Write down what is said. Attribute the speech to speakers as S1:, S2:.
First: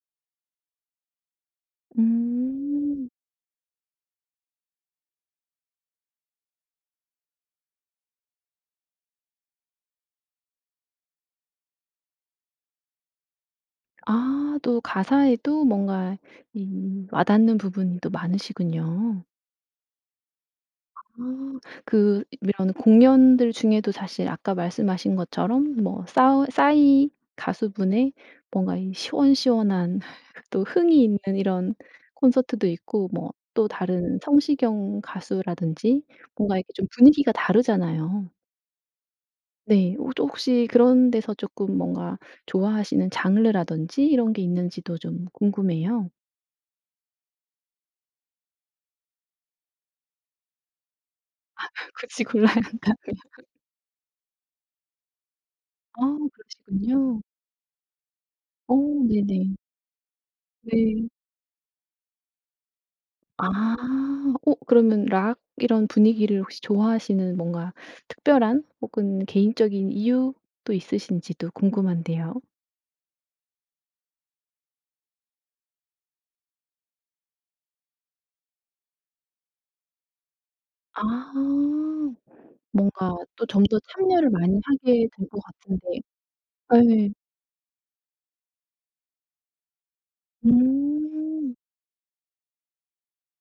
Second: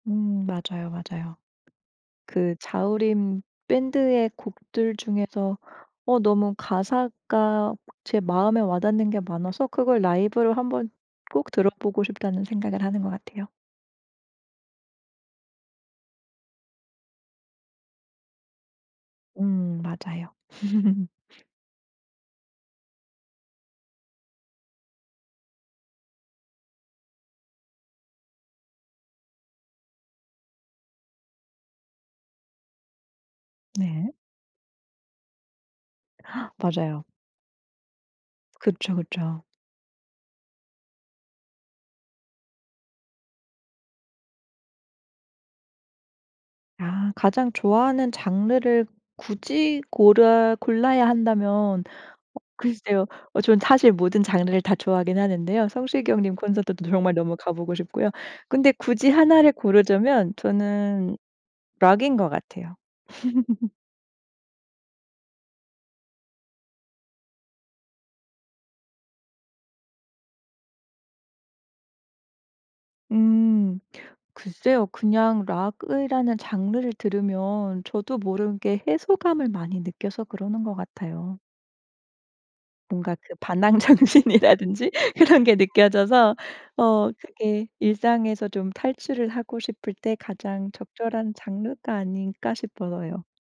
S1: 음. 맞아요, 맞아요. 그
S2: 음.
S1: 자우림 밴드의 곡들 중에서 어 너무 가사가 제 마음에 와닿는 게 많아서 그걸 '라이브로 한번 꼭 들어보고 싶다.'는 생각을 하는 것 같아요.
S2: 아. 또 가사에도 뭔가 이 와닿는 부분이 또 많으시군요.
S1: 음. 맞아요.
S2: 아. 그 이런 공연들 중에도 사실 아까 말씀하신 것처럼 뭐 싸우 싸이 가수분의 뭔가 이 시원시원한 또 흥이 있는 이런 콘서트도 있고 뭐 또
S1: 네.
S2: 다른 성시경 가수라든지 뭔가 이렇게 좀
S1: 맞아요.
S2: 분위기가 다르잖아요.
S1: 그쵸, 그쵸.
S2: 네. 홋 혹시 그런 데서 쪼끔 뭔가 좋아하시는 장르라든지 이런 게 있는지도 좀 궁금해요.
S1: 아. 가장 좋아하는 장르를 굳이 고라 골라야 한다면.
S2: 굳이 골라야
S1: 어
S2: 한다면.
S1: 글쎄요. 어 저는 사실 모든 장르를 다 좋아하긴 하는데요.
S2: 아.
S1: 성시경 님 콘서트도 정말
S2: 그러시군요.
S1: 너무 가보고 싶고요. 근데
S2: 어.
S1: 굳이 1 를
S2: 네네.
S1: 고르자면
S2: 네.
S1: 저는 록인 것 같아요.
S2: 아. 어 그러면 록 이런 분위기를 혹시 좋아하시는 뭔가 특별한 혹은 개인적인 이유도 있으신지도 궁금한데요.
S1: 음. 글쎄요. 그냥 록이라는 장르를 들으면 저도 모르게 해소감을 많이 느껴서 그러는 것
S2: 아.
S1: 같아요. 뭔가
S2: 뭔가
S1: 그
S2: 또 좀 더
S1: 반항
S2: 참여를 많이
S1: 정신이라든지
S2: 하게 된 것
S1: 그런 게
S2: 같은데
S1: 느껴져서.
S2: 아 예.
S1: 어. 그게 일상에서 좀 탈출을 하고 싶을 때 가장 적절한
S2: 음.
S1: 장르가 아닌가 싶어서요.